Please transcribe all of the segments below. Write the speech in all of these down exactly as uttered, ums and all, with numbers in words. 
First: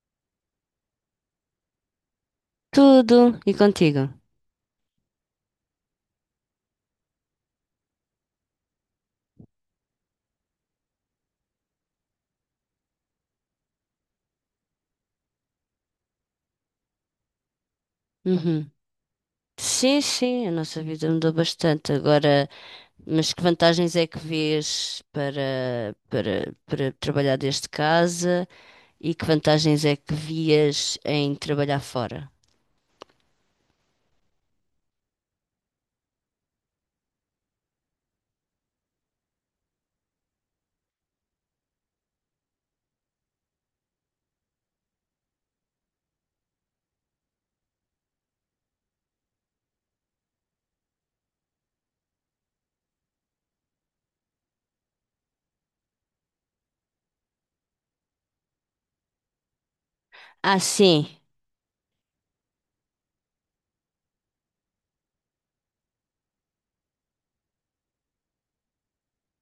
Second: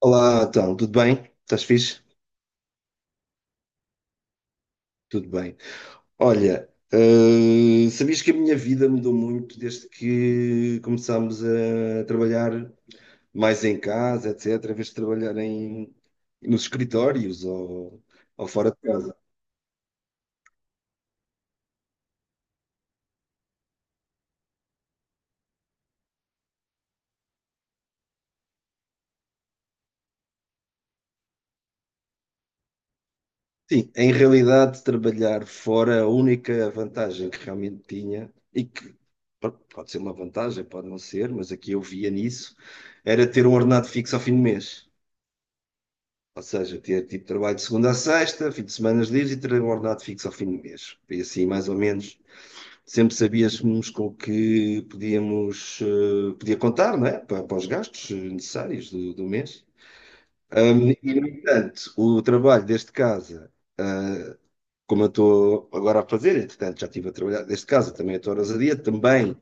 Olá, então, tudo bem? Estás fixe? Tudo. E contigo? Tudo bem. Olha, eh, sabias que a minha vida mudou muito desde que começámos a trabalhar mais em casa, etcétera, em vez de trabalhar em, nos escritórios ou, ou Uhum. fora de casa. Sim, sim, a nossa vida mudou bastante. Agora, mas que vantagens é que vês para, para, para trabalhar desde casa e que vantagens é que vias em trabalhar fora? Sim, em realidade, trabalhar fora, a única vantagem que realmente tinha, e que pode pode ser uma vantagem, pode não ser, mas aqui eu via nisso, era ter um ordenado fixo ao fim do mês. Ou seja, ter tipo trabalho de segunda a sexta, fim de semanas livres e ter um ordenado fixo ao fim do mês. E assim, mais ou menos, sempre sabíamos com o que podíamos, eh, podia contar, não é? Para, para os gastos eh, necessários do, do mês. Ah, Ahm, sim. e, no entanto, o trabalho deste casa, ah, como eu estou agora a fazer, entretanto, já estive a trabalhar deste casa também 8 horas a dia, também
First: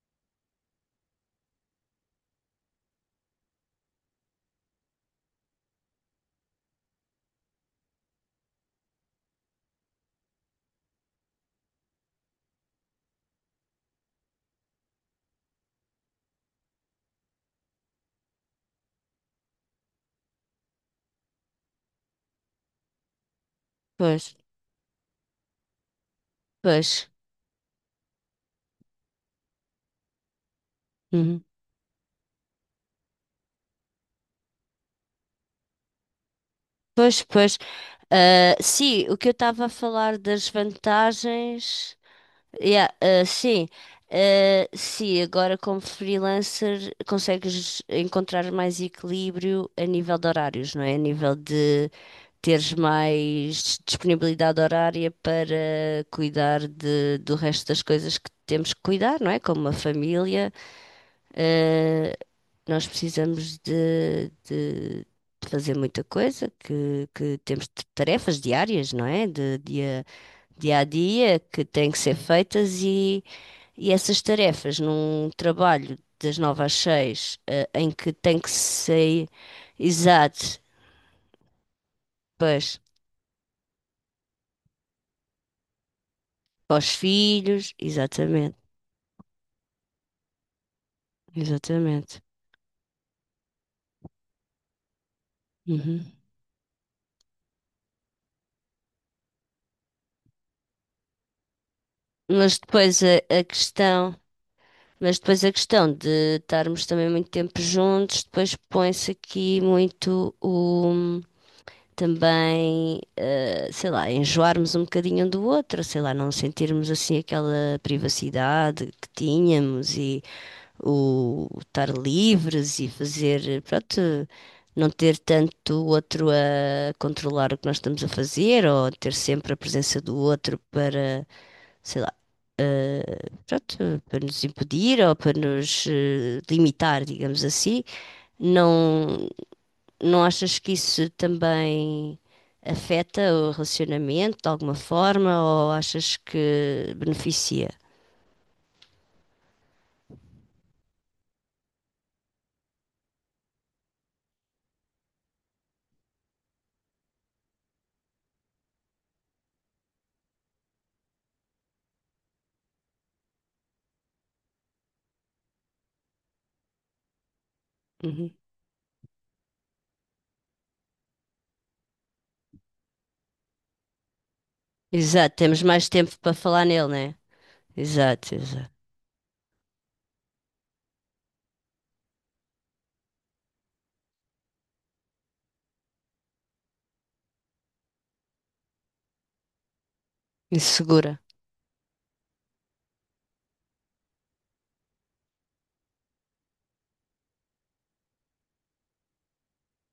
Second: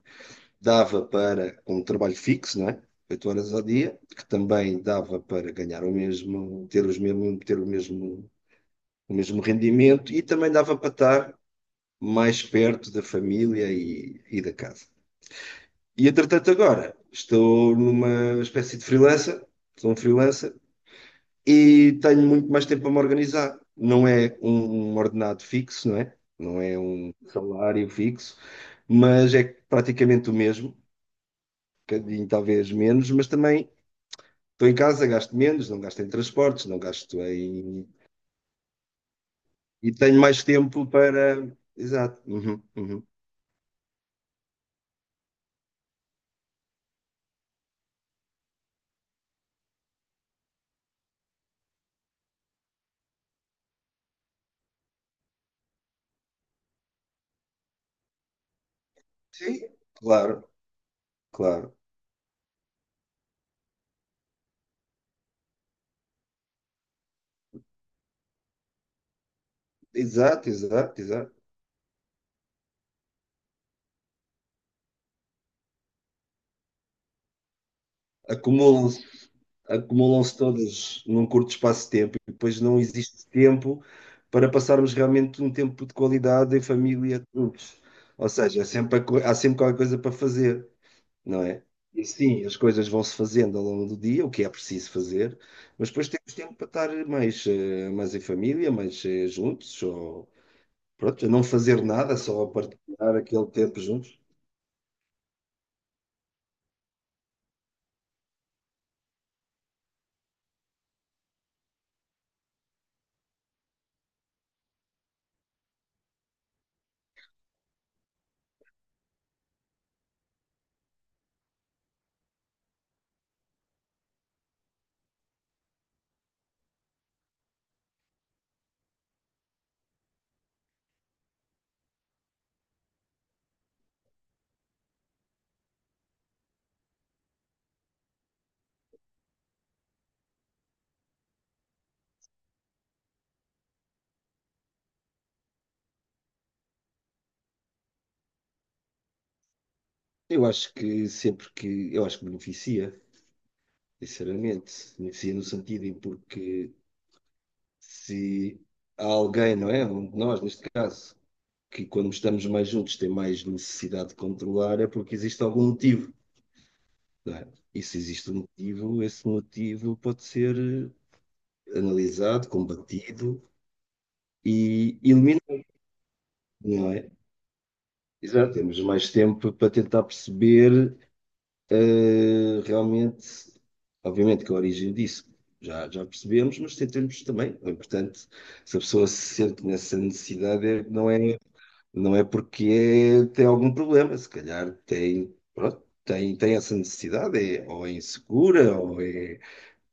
dava para um trabalho fixo, não é? Oito horas ao dia, que também dava para ganhar o mesmo, ter os mesmo, ter o mesmo o mesmo rendimento e também dava para estar mais perto da família e, e da casa. E entretanto agora estou numa espécie de freelancer, sou um freelancer e tenho muito mais tempo a me organizar. Não Pois, é um, um ordenado fixo, não é? Não é pois. um salário fixo, mas é praticamente o mesmo, um Uhum. bocadinho talvez menos, mas também estou em casa, gasto menos, não gasto em transportes, não gasto Pois, pois. em. Ah, sim, o que eu estava a E falar tenho mais das tempo para. vantagens. Exato. Uhum, Yeah, uhum. eh, sim. Eh, sim, agora como freelancer consegues encontrar mais equilíbrio a nível de horários, não é? A nível de teres mais disponibilidade horária para cuidar de, do resto das coisas que temos que cuidar, não é? Sim, Como a claro. família, Claro. eh, nós precisamos de, de- de fazer muita coisa, que, que temos t- tarefas diárias, não é? De dia, Exato, dia a exato, exato. dia que têm que ser feitas e essas tarefas num trabalho das nove às seis, eh, em que tem que Acumulam-se, ser acumulam-se exato, todas num curto espaço de tempo e depois não pois, existe tempo para passarmos realmente um tempo de qualidade em para os família filhos, todos. Ou exatamente, seja, é sempre a co- há sempre qualquer coisa para fazer, não é? E exatamente. sim, as coisas vão-se fazendo ao longo do dia, o que é preciso fazer, mas Uhum. depois temos tempo para estar mais, eh, mais em família, mais eh, juntos, ou pronto, não fazer nada, só Mas depois a, partilhar a aquele tempo questão, juntos. mas depois a questão de estarmos também muito tempo juntos, depois põe-se aqui muito também, eh, sei lá, enjoarmos um bocadinho um do outro, sei lá, não sentirmos assim aquela privacidade que tínhamos e o estar livres e fazer, pronto, não ter tanto o outro a controlar o que nós estamos a fazer ou ter sempre a presença do outro para, sei lá, pronto, para nos impedir ou para nos eh, limitar, digamos assim. Não. Não achas que isso também afeta o relacionamento de alguma forma ou achas que beneficia? Eu acho que sempre que. Eu acho que beneficia, sinceramente. Beneficia no sentido em porque se há alguém, não é? Um de nós, neste caso, que quando estamos mais juntos tem mais necessidade de controlar, é porque existe algum motivo, não é? E se existe Uhum. um motivo, esse motivo pode ser eh, analisado, combatido e Exato, eliminado, temos mais tempo para falar nele, não é? né? Exato, Exato. exato. Temos mais tempo para tentar perceber. Eh, realmente, obviamente que a origem disso já, já percebemos, mas tentamos também. É importante, se a pessoa se sente nessa necessidade, é- não Insegura. é, não é porque é- tem algum problema, se calhar tem, pronto, tem, tem essa necessidade, é, ou é insegura, ou é,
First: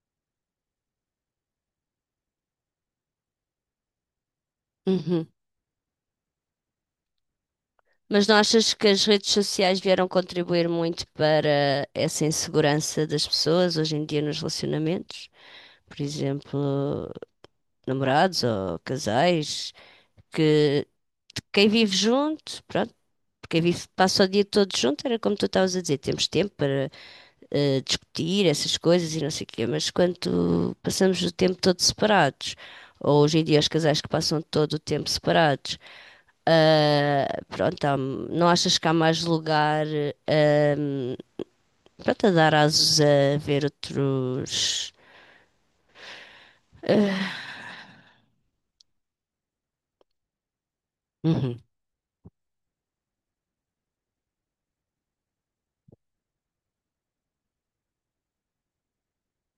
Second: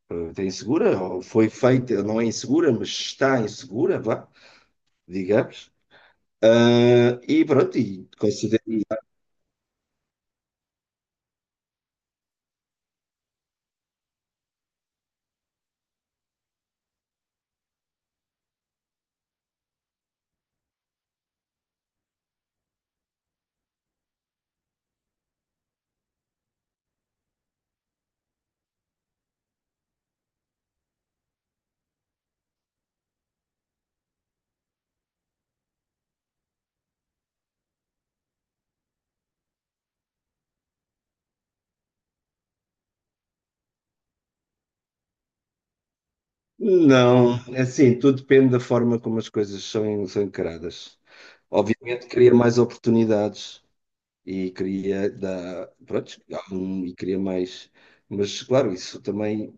eh, tem insegura, ou foi feita, não é insegura, mas está insegura, vá, Uhum. digamos. Ah, e pronto, e Mas não considera. achas que as redes sociais vieram contribuir muito para essa insegurança das pessoas hoje em dia nos relacionamentos? Por exemplo, namorados ou casais, que quem vive junto, pronto, quem vive passa o dia todo junto, era como tu estavas a dizer, temos tempo para eh, discutir essas coisas e não sei o quê, mas quando passamos o tempo todo separados, ou hoje em dia os casais que passam todo o tempo separados, ah, pronto, há- não achas que há mais lugar, ahm, pronto, a dar asos a ver outros. Não, é assim, tudo depende da forma como as coisas são, são encaradas. Uhum. Obviamente cria mais oportunidades e cria da, pronto, há um- e cria mais, mas claro, isso também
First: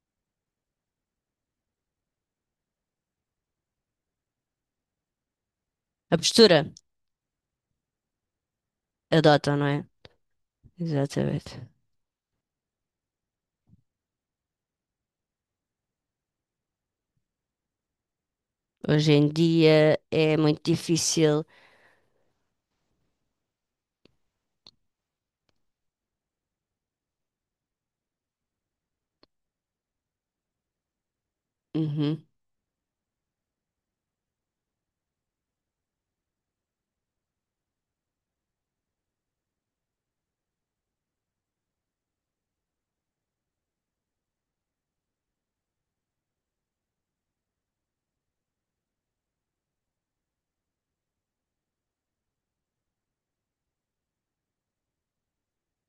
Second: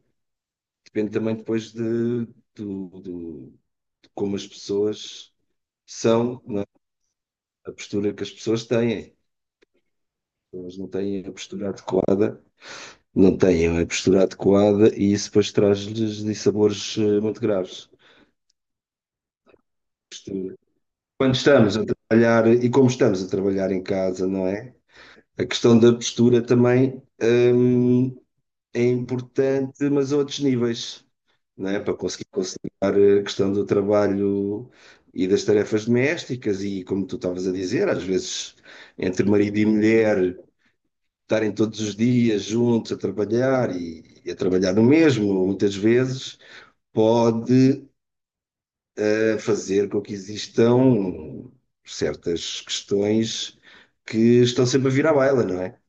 depende também depois de, do- do- de como as pessoas A são, postura não é? A postura que as pessoas têm. adotam, não é? Elas não têm a Exatamente. postura adequada, não têm a postura adequada e isso depois traz-lhes dissabores eh, muito graves. Hoje em dia é muito Quando difícil. estamos a trabalhar e como estamos a trabalhar em casa, não é? A questão da postura também, hum, é importante, mas a outros níveis, não é? Para Uhum, conseguir conciliar a questão do trabalho e das tarefas domésticas e, como tu estavas a dizer, às vezes entre marido e mulher estarem todos os dias juntos a trabalhar e, e a trabalhar no mesmo, muitas vezes pode a fazer com que existam certas questões que estão sempre a vir à baila, não é?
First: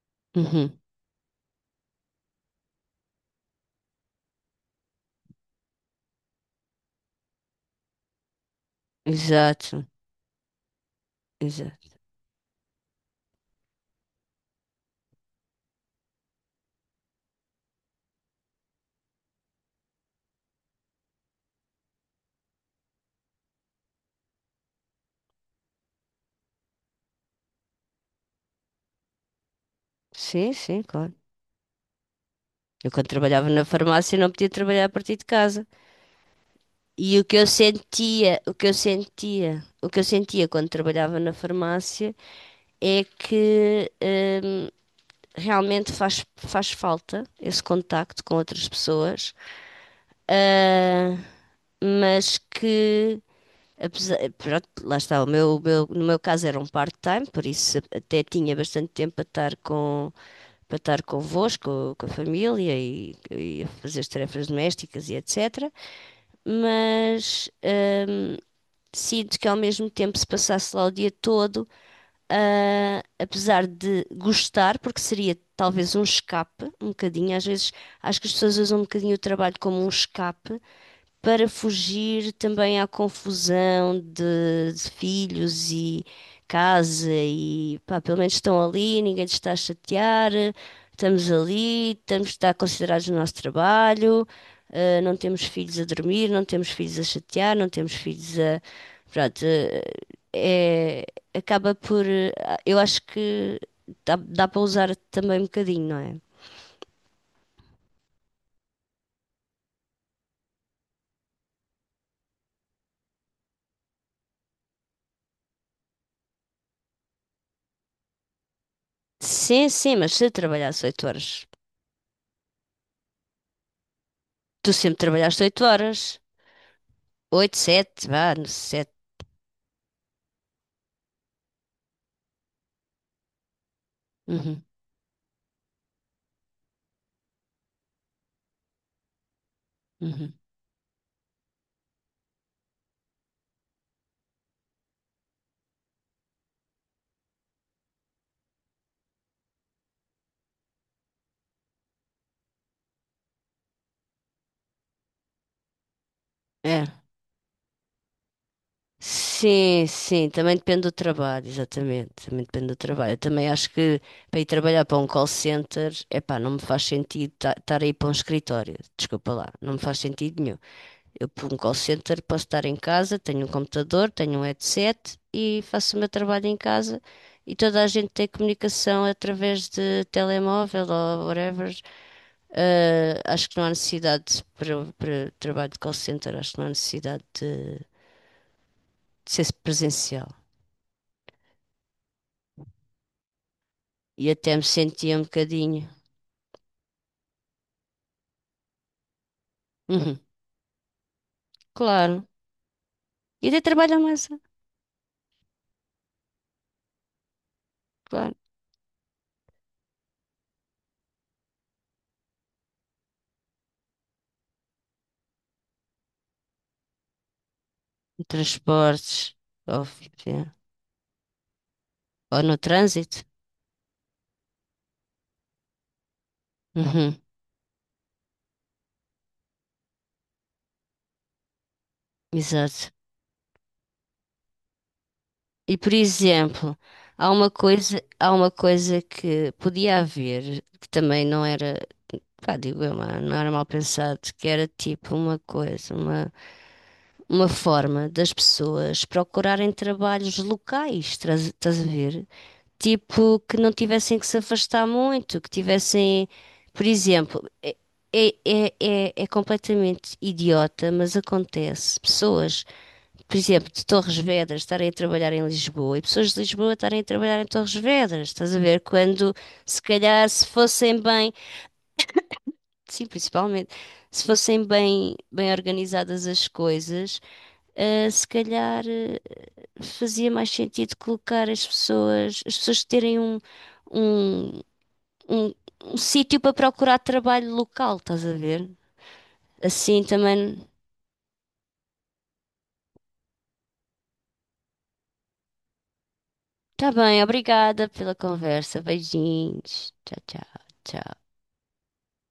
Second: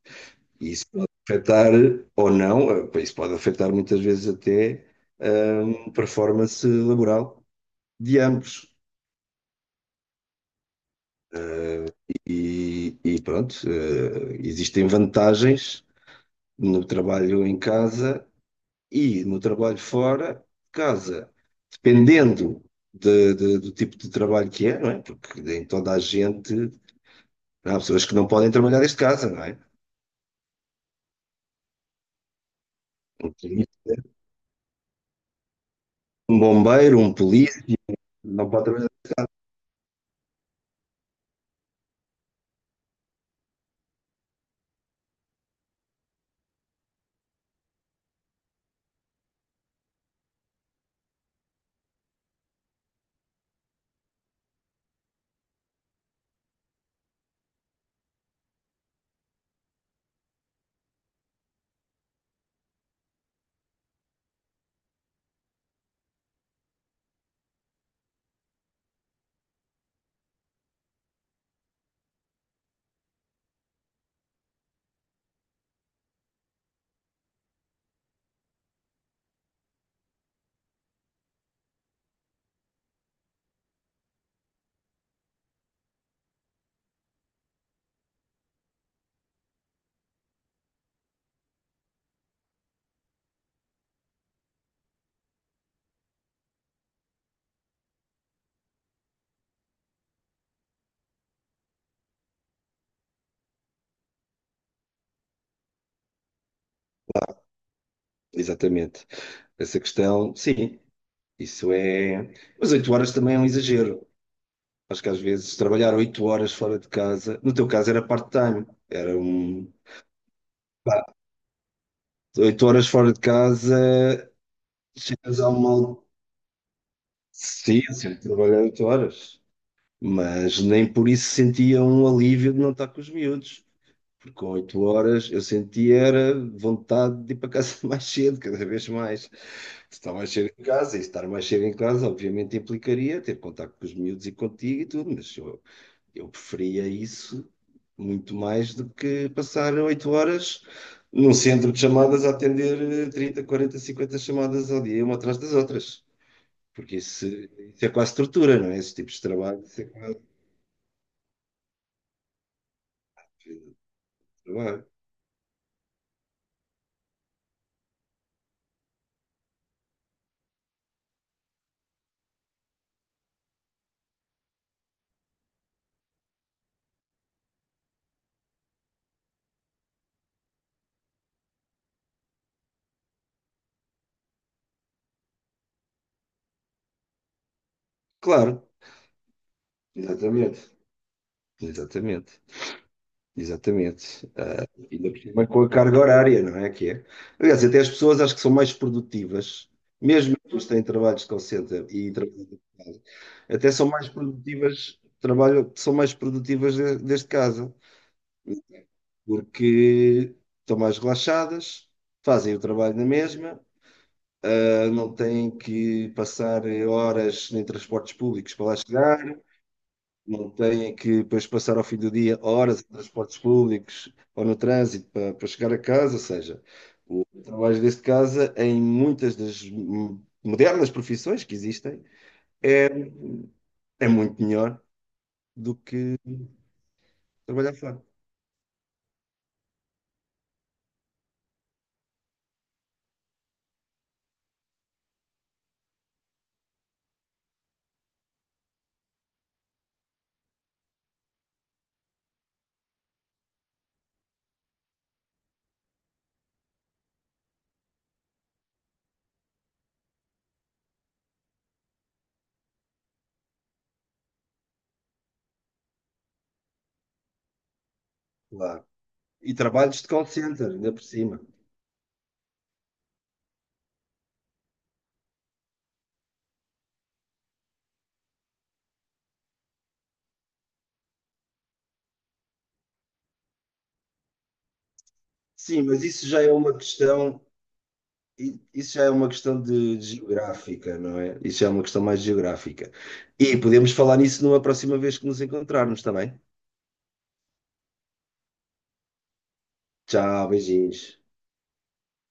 E uhum. isso pode afetar ou não, eh, isso pode afetar muitas vezes até hum, a performance laboral de ambos. Exato, exato. E, e pronto, eh, existem vantagens no trabalho em casa e no trabalho fora de casa, dependendo de- de- do tipo de trabalho que é, não é? Porque em toda a gente. Há pessoas que não podem trabalhar desde casa, não é? Sim, sim, claro. Eu quando Um trabalhava na polícia, farmácia não podia trabalhar a partir de casa. um bombeiro, E um o que eu polícia, sentia, não o pode que eu trabalhar. sentia, o que eu sentia quando trabalhava na farmácia é que realmente faz, faz falta esse contacto com outras pessoas, ah, mas que, apesar, pronto, lá está, o meu, o meu- no meu caso era um part-time, por isso até tinha bastante tempo para estar com, para estar convosco, com a família e, e a fazer as tarefas domésticas e et cetera. Mas, ah, sinto que ao mesmo tempo, se passasse lá o dia todo, ah, apesar de gostar, porque seria talvez um escape, um bocadinho. Às vezes acho que as pessoas usam um bocadinho o trabalho como um escape, para fugir também à confusão de, de filhos e casa e pá, pelo menos estão ali, ninguém te está a chatear, estamos ali, estamos está considerados no nosso trabalho, eh, não temos filhos a dormir, não temos filhos a chatear, não temos filhos a. Pronto, eh, é, acaba por. eh, Eu acho que dá, dá para usar também um bocadinho, não é? Exatamente. Essa questão, sim, isso é. Mas oito horas também é um exagero. Acho que às vezes trabalhar oito horas fora de casa, no teu caso era part-time, era um. Sim, sim, mas se trabalhasse Pá, oito horas. oito horas fora de casa, Tu sempre chegas trabalhaste a oito uma. al- horas. Oito, Sim, eu sete, sempre vá, no trabalhei oito sete. horas, mas nem por isso sentia um alívio de não estar com os miúdos. Porque com Uhum, oito horas eu sentia era vontade de ir para casa mais cedo, cada vez mais. Estar mais uhum. cedo em casa, e estar mais cedo em casa obviamente implicaria ter contacto com os miúdos e contigo e tudo, mas eu, eu preferia isso muito mais do que passar oito horas num centro de chamadas a atender eh, trinta, quarenta, cinquenta chamadas ao dia, uma atrás das outras. É. Porque isso, isso é quase tortura, não é? Esses tipos de trabalho, isso é Sim, quase sim, também depende do trabalho, exatamente. Também depende do trabalho. Eu também acho que para ir trabalhar tortura. para um call center, epá, não me faz sentido estar aí para um escritório. Desculpa lá, não me faz sentido nenhum. Eu para um call center posso estar em casa, tenho um computador, tenho um headset e faço o meu trabalho em casa e toda a gente tem comunicação através de telemóvel ou whatever. Ah, acho que não há necessidade para, para trabalho de call center, acho que não há necessidade de, de Claro, ser presencial. exatamente. Exatamente. E Exatamente. até me Ah, Ainda sentia por um cima com a bocadinho. carga horária, não é que é? Aliás, até as pessoas acho que são mais produtivas, Uhum, mesmo as pessoas que têm trabalhos de call center e claro. trabalham de casa, E até até são trabalho à mais massa, produtivas, trabalham, são mais produtivas de- desde casa, claro. porque estão mais relaxadas, fazem o trabalho na mesma, ah, não têm que passar horas em transportes Em públicos para lá transportes, chegar, óbvio, não é. têm que depois passar ao fim do dia Ou no horas em trânsito. transportes públicos ou no trânsito para, para chegar a casa, ou seja, Uhum, o trabalho desde casa em muitas das hum, modernas profissões que existem exato. é, é muito melhor do E por que exemplo, há uma trabalhar coisa, fora. há uma coisa que podia haver, que também não era, pá, digo eu, não era mal pensado, que era tipo uma coisa, uma uma forma das pessoas procurarem trabalhos locais, traz- estás a ver? Tipo, que não tivessem que se afastar muito, que tivessem, por exemplo, é, é, é, é é completamente idiota, mas acontece. Pessoas, por exemplo, de Torres Vedras estarem a trabalhar em Lisboa e pessoas de Lisboa estarem a trabalhar em Torres Vedras, estás a ver? Claro. Quando, E se trabalhos de call calhar, se center, ainda fossem por bem, cima. sim, principalmente, se fossem bem, bem organizadas as coisas. Uh, se calhar eh, fazia mais sentido colocar as pessoas, as pessoas terem um, um, um, Sim, um mas isso sítio já é para uma procurar questão, trabalho local, estás a i- ver? isso já é uma questão de Assim de também. geográfica, não é? Isso já é uma questão mais geográfica. E podemos falar nisso numa próxima vez que nos encontrarmos, está bem? Tá bem, obrigada pela conversa. Beijinhos. Tchau, tchau, Tchau, beijinhos. tchau.